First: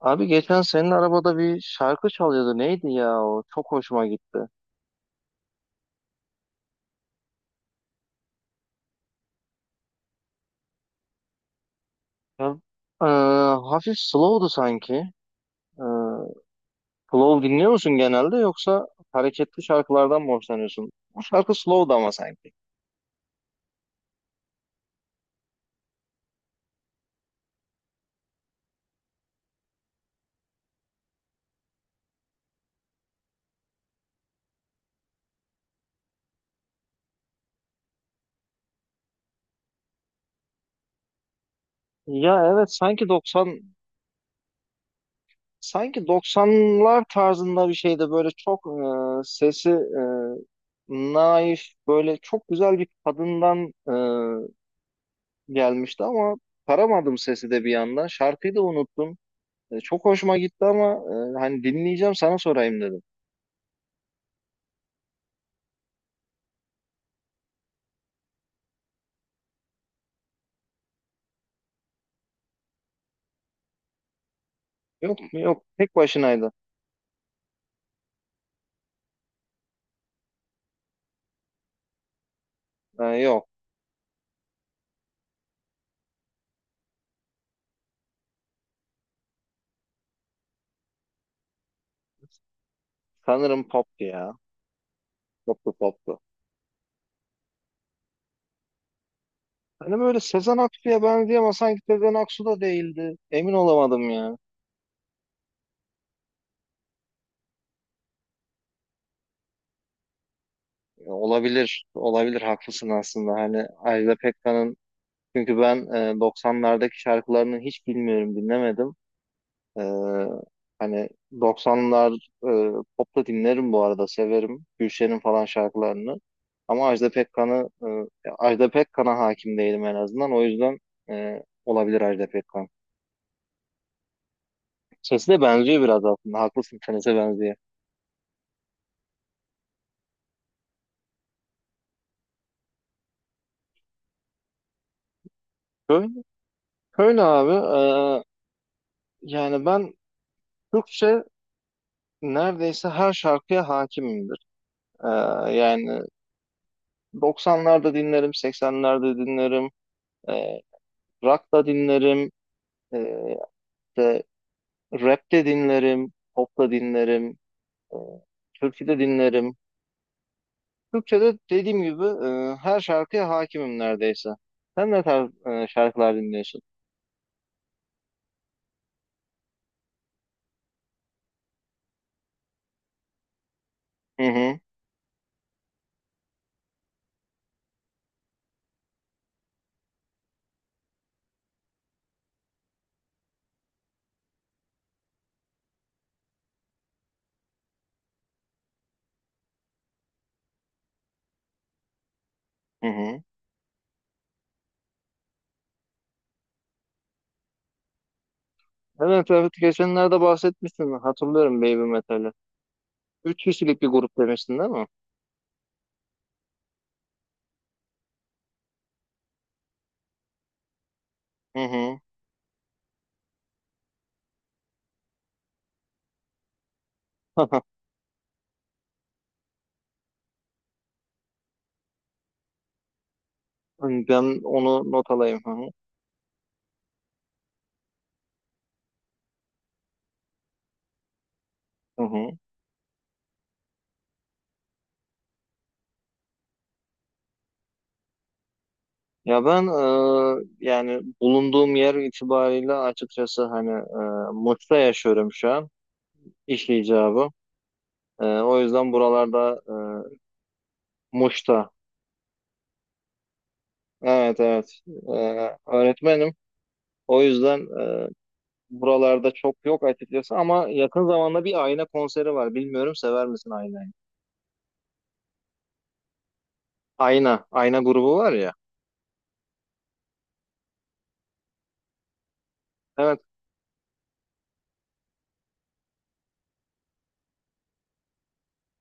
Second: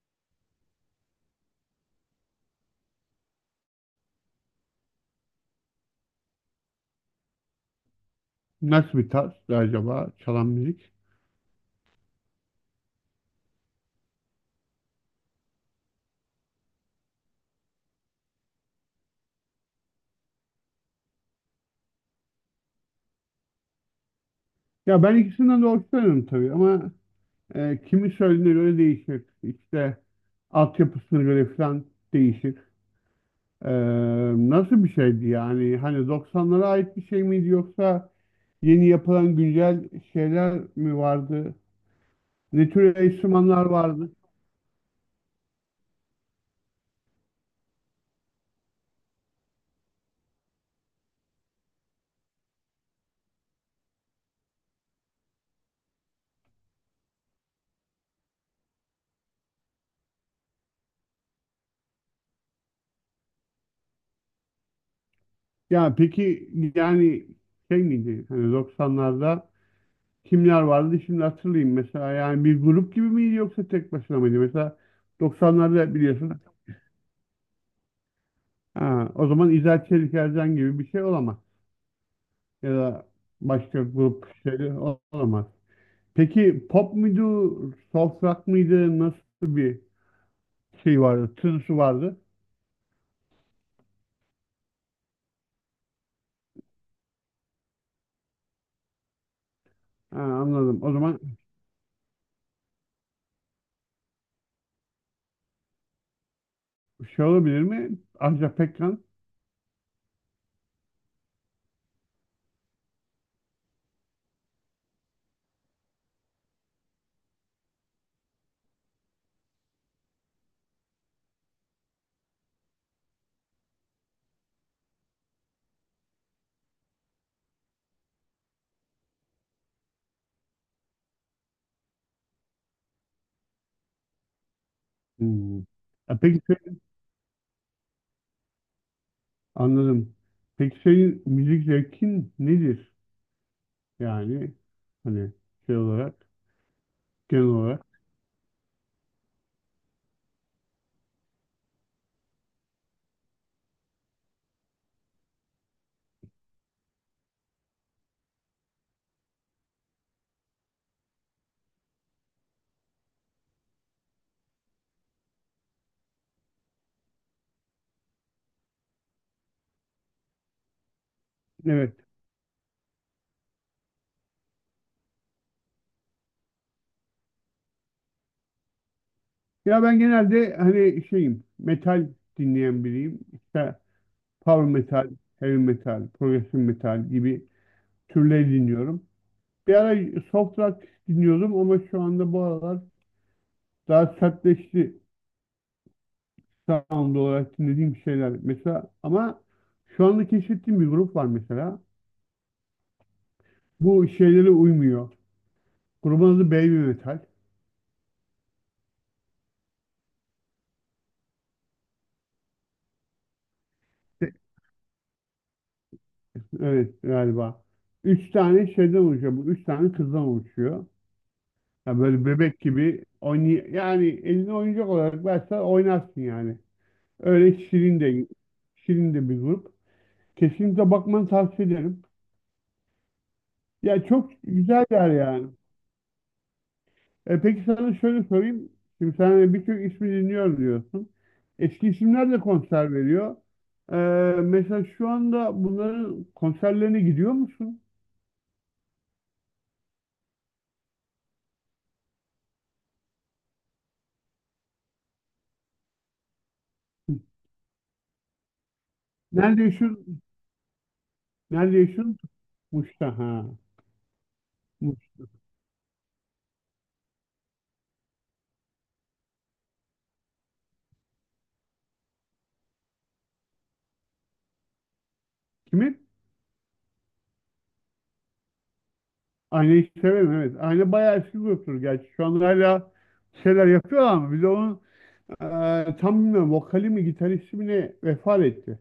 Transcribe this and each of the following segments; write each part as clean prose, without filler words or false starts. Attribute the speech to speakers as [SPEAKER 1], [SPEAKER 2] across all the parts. [SPEAKER 1] Abi geçen senin arabada bir şarkı çalıyordu. Neydi ya o? Çok hoşuma gitti.
[SPEAKER 2] Nasıl bir tarz acaba çalan müzik?
[SPEAKER 1] Ya, e, hafif slow'du sanki. E, Slow dinliyor musun genelde, yoksa hareketli şarkılardan mı hoşlanıyorsun? Bu şarkı slow'du ama sanki.
[SPEAKER 2] Ya ben ikisinden de hoşlanıyorum tabii ama kimi söylediğine göre değişir. İşte altyapısına göre falan değişir. E, Nasıl bir şeydi yani? Hani 90'lara ait bir şey miydi yoksa yeni yapılan güncel şeyler mi vardı?
[SPEAKER 1] Ya
[SPEAKER 2] Ne
[SPEAKER 1] evet,
[SPEAKER 2] tür enstrümanlar vardı?
[SPEAKER 1] sanki 90'lar tarzında bir şeydi. Böyle çok sesi naif, böyle çok güzel bir kadından gelmişti ama paramadım sesi de bir yandan. Şarkıyı da unuttum. Çok hoşuma gitti ama hani dinleyeceğim, sana sorayım dedim.
[SPEAKER 2] Ya peki yani şey miydi? Hani 90'larda kimler vardı şimdi hatırlayayım mesela yani bir grup gibi miydi yoksa tek başına mıydı? Mesela
[SPEAKER 1] Yok, yok.
[SPEAKER 2] 90'larda
[SPEAKER 1] Tek
[SPEAKER 2] biliyorsun
[SPEAKER 1] başınaydı.
[SPEAKER 2] ha, o zaman İzel Çelik Ercan gibi bir şey olamaz ya da
[SPEAKER 1] Yok.
[SPEAKER 2] başka grup şeyleri olamaz. Peki pop muydu, soft rock mıydı, nasıl bir şey vardı, tınısı vardı?
[SPEAKER 1] Sanırım poptu ya. Poptu, poptu. Hani
[SPEAKER 2] Ha,
[SPEAKER 1] böyle Sezen
[SPEAKER 2] anladım. O
[SPEAKER 1] Aksu'ya
[SPEAKER 2] zaman
[SPEAKER 1] benziyor ama sanki Sezen Aksu da değildi. Emin olamadım ya.
[SPEAKER 2] şey olabilir mi? Ajda Pekkan.
[SPEAKER 1] Olabilir. Olabilir. Haklısın aslında. Hani Ajda Pekkan'ın, çünkü ben 90'lardaki şarkılarını hiç bilmiyorum, dinlemedim. Ee, Hani 90'lar, e, pop da dinlerim bu arada, severim. Gülşen'in falan şarkılarını. Ama Ajda Pekkan'a hakim değilim en azından. O yüzden olabilir Ajda Pekkan. Sesi de
[SPEAKER 2] Hmm.
[SPEAKER 1] benziyor biraz
[SPEAKER 2] E,
[SPEAKER 1] aslında.
[SPEAKER 2] peki sen-
[SPEAKER 1] Haklısın, senese benziyor.
[SPEAKER 2] anladım. Peki senin müzik zevkin nedir? Yani hani şey
[SPEAKER 1] Böyle,
[SPEAKER 2] olarak.
[SPEAKER 1] böyle
[SPEAKER 2] Genel
[SPEAKER 1] abi,
[SPEAKER 2] olarak.
[SPEAKER 1] e, yani ben Türkçe neredeyse her şarkıya hakimimdir. E, Yani 90'larda dinlerim, 80'lerde dinlerim, e, rock da dinlerim, e, rap de dinlerim, pop da dinlerim, e, türkü de dinlerim. Türkçe'de dediğim
[SPEAKER 2] Evet.
[SPEAKER 1] gibi, her şarkıya hakimim neredeyse. Sen ne tarz şarkılar dinliyorsun?
[SPEAKER 2] Ya ben genelde hani şeyim, metal dinleyen biriyim. İşte
[SPEAKER 1] Hı hı,
[SPEAKER 2] power metal, heavy metal, progressive metal gibi türleri dinliyorum. Bir ara soft rock dinliyordum ama şu anda bu aralar daha sertleşti sound olarak dinlediğim şeyler. Mesela ama şu anda keşfettiğim bir grup var mesela.
[SPEAKER 1] hı hı.
[SPEAKER 2] Bu şeylere uymuyor. Grubun adı Baby Metal.
[SPEAKER 1] Evet, evet, geçenlerde bahsetmiştin. Hatırlıyorum Baby Metal'i. Üç kişilik bir grup demiştin, değil mi?
[SPEAKER 2] Evet galiba. Üç tane şeyden oluşuyor. Bu üç tane kızdan oluşuyor.
[SPEAKER 1] Hı
[SPEAKER 2] Ya
[SPEAKER 1] hı.
[SPEAKER 2] böyle bebek gibi oynay yani eline oyuncak olarak versen oynarsın yani. Öyle şirin de bir grup. Kesinlikle bakmanı tavsiye ederim. Ya çok
[SPEAKER 1] Ben onu not
[SPEAKER 2] güzeller
[SPEAKER 1] alayım. Hı
[SPEAKER 2] yani.
[SPEAKER 1] hı.
[SPEAKER 2] E peki sana şöyle sorayım. Şimdi sen de birçok ismi dinliyorum diyorsun. Eski
[SPEAKER 1] Hı
[SPEAKER 2] isimler
[SPEAKER 1] hı.
[SPEAKER 2] de konser veriyor. E, Mesela şu anda bunların konserlerine gidiyor musun?
[SPEAKER 1] Ya ben, yani bulunduğum yer itibariyle açıkçası, hani, Muş'ta yaşıyorum şu an. İş icabı. O yüzden buralarda...
[SPEAKER 2] Nerede yaşıyorsun?
[SPEAKER 1] Muş'ta.
[SPEAKER 2] Nerede yaşıyorsun? Muş'ta ha.
[SPEAKER 1] Evet, evet.
[SPEAKER 2] Muş.
[SPEAKER 1] Öğretmenim. O yüzden e, buralarda çok yok açıkçası, ama yakın zamanda bir Ayna konseri var. Bilmiyorum, sever misin Ayna'yı?
[SPEAKER 2] Kimin?
[SPEAKER 1] Ayna. Ayna grubu var ya.
[SPEAKER 2] Aynayı severim, evet. Ayna bayağı eski gruptur gerçi. Şu anda hala
[SPEAKER 1] Evet.
[SPEAKER 2] bir şeyler yapıyorlar ama bir de onun tam bilmiyorum vokali mi gitaristi mi ne vefat etti.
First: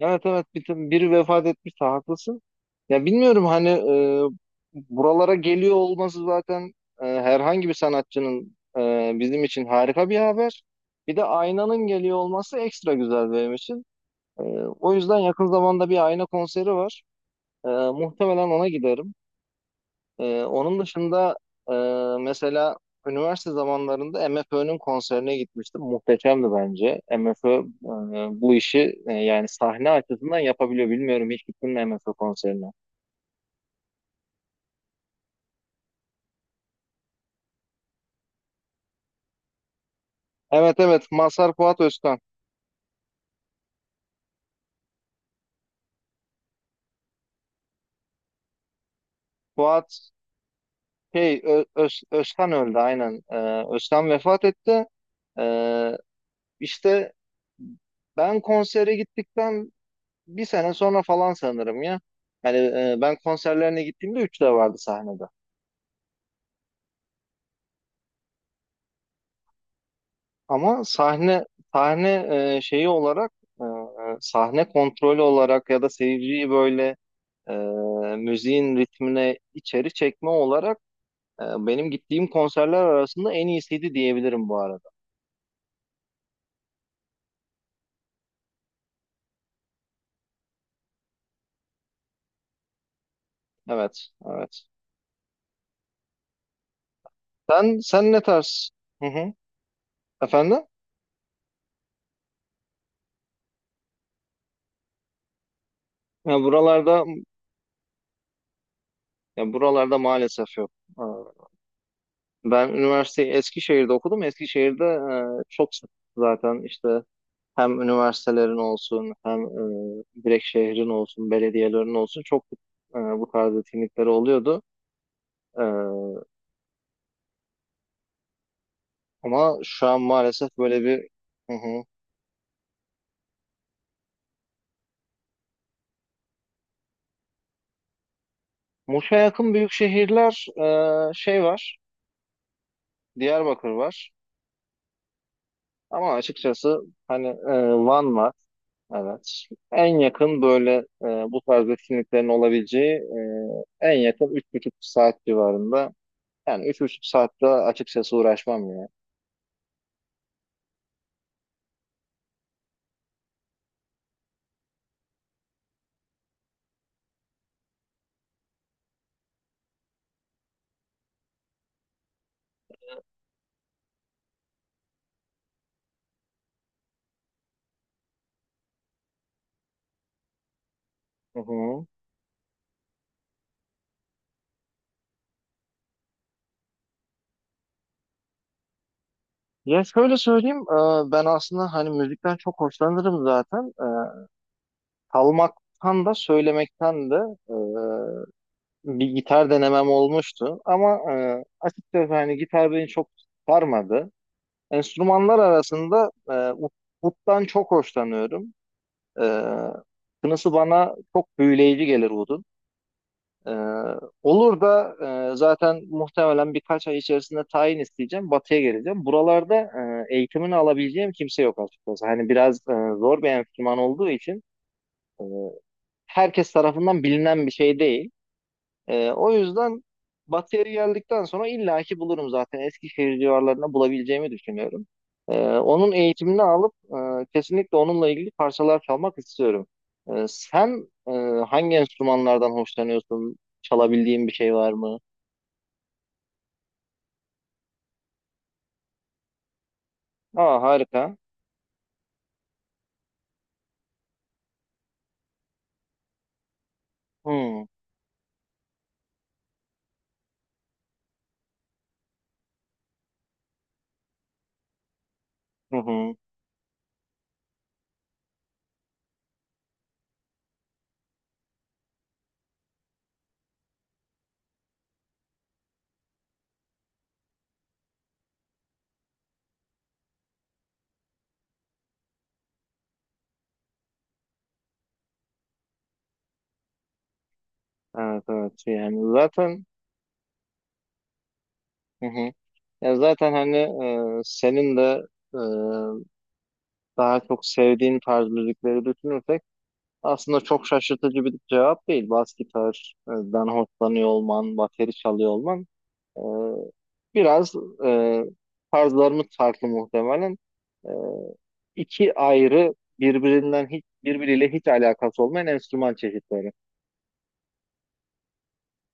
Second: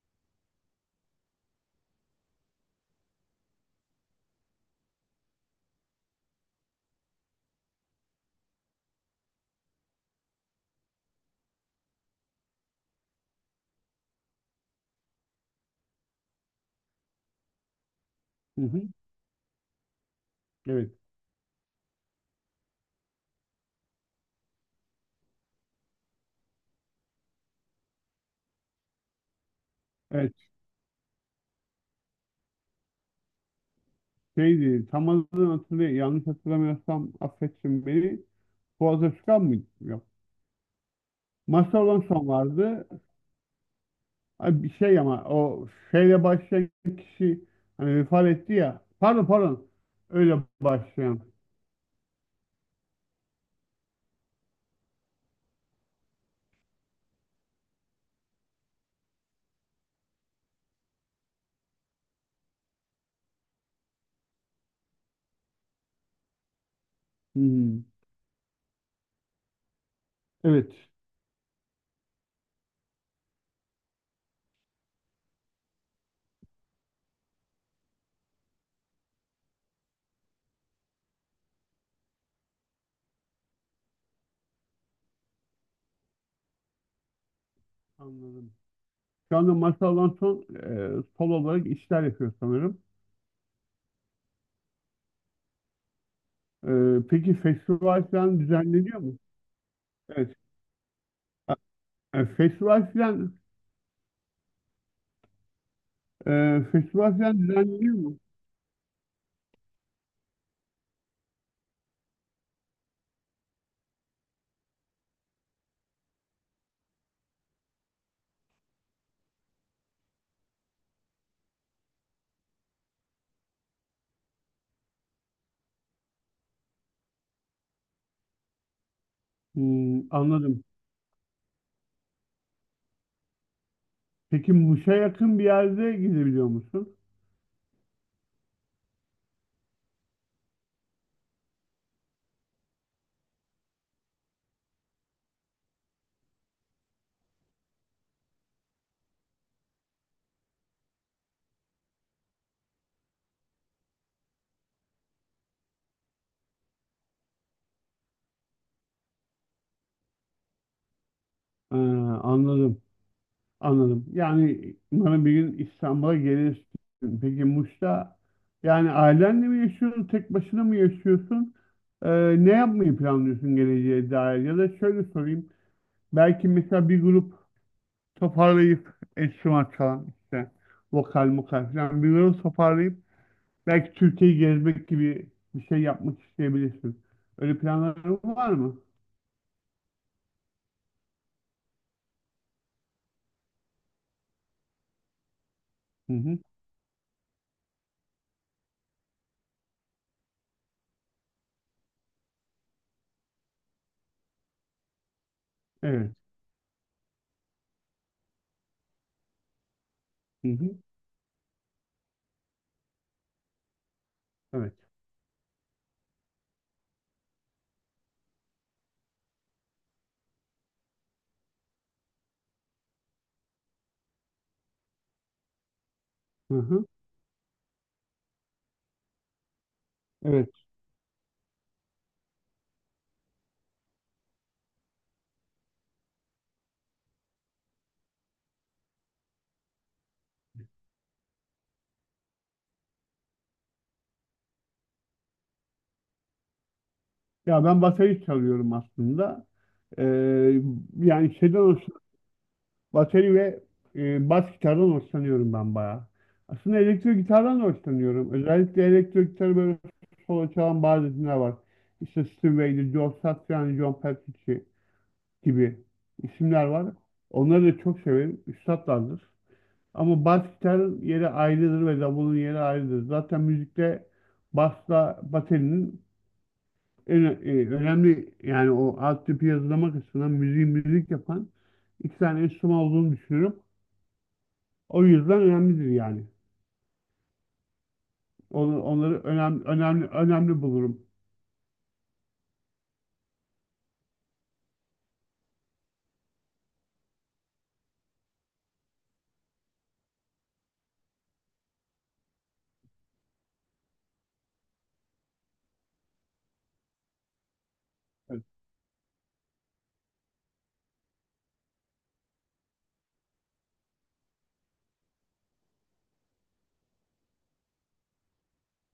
[SPEAKER 1] Evet, evet. Biri vefat etmişti. Haklısın. Ya bilmiyorum, hani buralara geliyor olması zaten, herhangi bir sanatçının bizim için harika bir haber. Bir de Ayna'nın geliyor olması ekstra güzel benim için. Ee, O yüzden yakın zamanda bir ayna konseri var. Muhtemelen
[SPEAKER 2] Hı
[SPEAKER 1] ona
[SPEAKER 2] hı.
[SPEAKER 1] giderim. Onun
[SPEAKER 2] Evet.
[SPEAKER 1] dışında e, mesela üniversite zamanlarında MFÖ'nün konserine gitmiştim. Muhteşemdi bence. MFÖ bu işi, yani sahne
[SPEAKER 2] Evet
[SPEAKER 1] açısından yapabiliyor. Bilmiyorum, hiç gittin mi MFÖ konserine?
[SPEAKER 2] şeydi, tam adını hatırlayayım. Yanlış hatırlamıyorsam affetsin beni. Fuat Özkan mıydı? Yok.
[SPEAKER 1] Evet, evet. Mazhar Fuat
[SPEAKER 2] Mazhar
[SPEAKER 1] Özkan.
[SPEAKER 2] son vardı. Ay, bir şey ama o şeyle başlayan kişi hani vefat etti ya. Pardon.
[SPEAKER 1] Fuat
[SPEAKER 2] Öyle başlayan.
[SPEAKER 1] şey Ö- Öz- Özkan öldü aynen. Özkan vefat etti. Ee, işte ben konsere gittikten bir sene sonra falan, sanırım ya. Yani ben konserlerine gittiğimde üç de vardı sahnede.
[SPEAKER 2] Hı hı. Evet.
[SPEAKER 1] Ama sahne şeyi olarak, sahne kontrolü olarak, ya da seyirciyi böyle e, müziğin ritmine içeri çekme olarak, benim gittiğim konserler arasında en iyisiydi diyebilirim bu arada.
[SPEAKER 2] Anladım. Şu anda Masal'dan son solo olarak işler yapıyor sanırım.
[SPEAKER 1] Evet, evet.
[SPEAKER 2] E, peki
[SPEAKER 1] Sen
[SPEAKER 2] festival
[SPEAKER 1] sen ne
[SPEAKER 2] falan
[SPEAKER 1] tarz?
[SPEAKER 2] düzenleniyor
[SPEAKER 1] Hı
[SPEAKER 2] mu?
[SPEAKER 1] hı.
[SPEAKER 2] Evet.
[SPEAKER 1] Efendim?
[SPEAKER 2] A- e, festival falan
[SPEAKER 1] Ya buralarda
[SPEAKER 2] festival falan düzenleniyor mu?
[SPEAKER 1] Ya buralarda maalesef yok. Ben üniversiteyi Eskişehir'de okudum. Eskişehir'de çok sık zaten, işte hem üniversitelerin olsun, hem direkt şehrin olsun, belediyelerin olsun çok bu tarz etkinlikleri oluyordu. E, Ama şu an
[SPEAKER 2] Hmm,
[SPEAKER 1] maalesef
[SPEAKER 2] anladım.
[SPEAKER 1] böyle bir... Hı hı.
[SPEAKER 2] Peki Muş'a yakın bir yerde gidebiliyor musun?
[SPEAKER 1] Muş'a yakın büyük şehirler şey var, Diyarbakır var. Ama açıkçası hani, Van var. Evet. En yakın böyle, e, bu tarz etkinliklerin olabileceği en yakın 3,5 saat civarında. Yani 3,5 saatte açıkçası uğraşmam ya.
[SPEAKER 2] E, Anladım. Anladım. Yani umarım bir gün İstanbul'a gelirsin. Peki Muş'ta yani ailenle mi yaşıyorsun? Tek başına mı yaşıyorsun? E, Ne yapmayı planlıyorsun geleceğe dair? Ya da şöyle sorayım. Belki mesela bir grup toparlayıp enstrüman çalan işte vokal
[SPEAKER 1] Hı
[SPEAKER 2] mokal
[SPEAKER 1] hı.
[SPEAKER 2] falan bir grup toparlayıp belki Türkiye'yi gezmek gibi bir şey yapmak isteyebilirsin. Öyle planların var mı?
[SPEAKER 1] Ya şöyle söyleyeyim, ben aslında hani müzikten çok hoşlanırım zaten. Çalmaktan
[SPEAKER 2] Hı
[SPEAKER 1] da
[SPEAKER 2] hı.
[SPEAKER 1] söylemekten de e, bir gitar denemem olmuştu. Ama açıkçası hani gitar beni çok sarmadı. Enstrümanlar arasında
[SPEAKER 2] Evet.
[SPEAKER 1] uttan çok hoşlanıyorum. Ee,
[SPEAKER 2] Hı
[SPEAKER 1] Kınısı
[SPEAKER 2] hı.
[SPEAKER 1] bana çok büyüleyici gelir Wood'un. Ee, olur
[SPEAKER 2] Evet.
[SPEAKER 1] da zaten muhtemelen birkaç ay içerisinde tayin isteyeceğim. Batı'ya geleceğim. Buralarda eğitimini alabileceğim kimse yok açıkçası. Hani biraz zor bir enstrüman olduğu için e, herkes
[SPEAKER 2] Hı hı.
[SPEAKER 1] tarafından bilinen bir şey değil. O yüzden
[SPEAKER 2] Evet.
[SPEAKER 1] Batı'ya geldikten sonra illaki bulurum zaten. Eskişehir civarlarında bulabileceğimi düşünüyorum. Onun eğitimini alıp kesinlikle onunla ilgili parçalar çalmak istiyorum. Sen hangi enstrümanlardan hoşlanıyorsun? Çalabildiğin bir şey var mı?
[SPEAKER 2] Ya ben bateri çalıyorum aslında. Ee,
[SPEAKER 1] Aa, harika.
[SPEAKER 2] yani şeyden hoşlanıyorum. Bateri ve bas gitardan hoşlanıyorum ben bayağı. Aslında elektro gitardan da
[SPEAKER 1] Hmm.
[SPEAKER 2] hoşlanıyorum. Özellikle elektro gitarı böyle solo çalan bazı isimler var. İşte Steve Vai, Joe Satriani, John Petrucci
[SPEAKER 1] Hı
[SPEAKER 2] gibi
[SPEAKER 1] hı.
[SPEAKER 2] isimler var. Onları da çok severim. Üstatlardır. Ama bas gitarın yeri ayrıdır ve davulun yeri ayrıdır. Zaten müzikte basla baterinin önemli yani o alt tipi yazılama kısmından müziği müzik yapan iki tane enstrüman olduğunu düşünüyorum. O yüzden önemlidir yani.
[SPEAKER 1] Evet, evet. Şey, yani
[SPEAKER 2] Onları
[SPEAKER 1] zaten...
[SPEAKER 2] önemli bulurum.
[SPEAKER 1] Hı hı. Ya zaten hani senin de e, daha çok sevdiğin tarz müzikleri düşünürsek, aslında çok şaşırtıcı bir cevap değil. Bas gitardan hoşlanıyor olman, bateri çalıyor olman, e, biraz e, tarzlarımız farklı muhtemelen. E, iki ayrı, birbirinden hiç, birbiriyle hiç alakası olmayan enstrüman çeşitleri.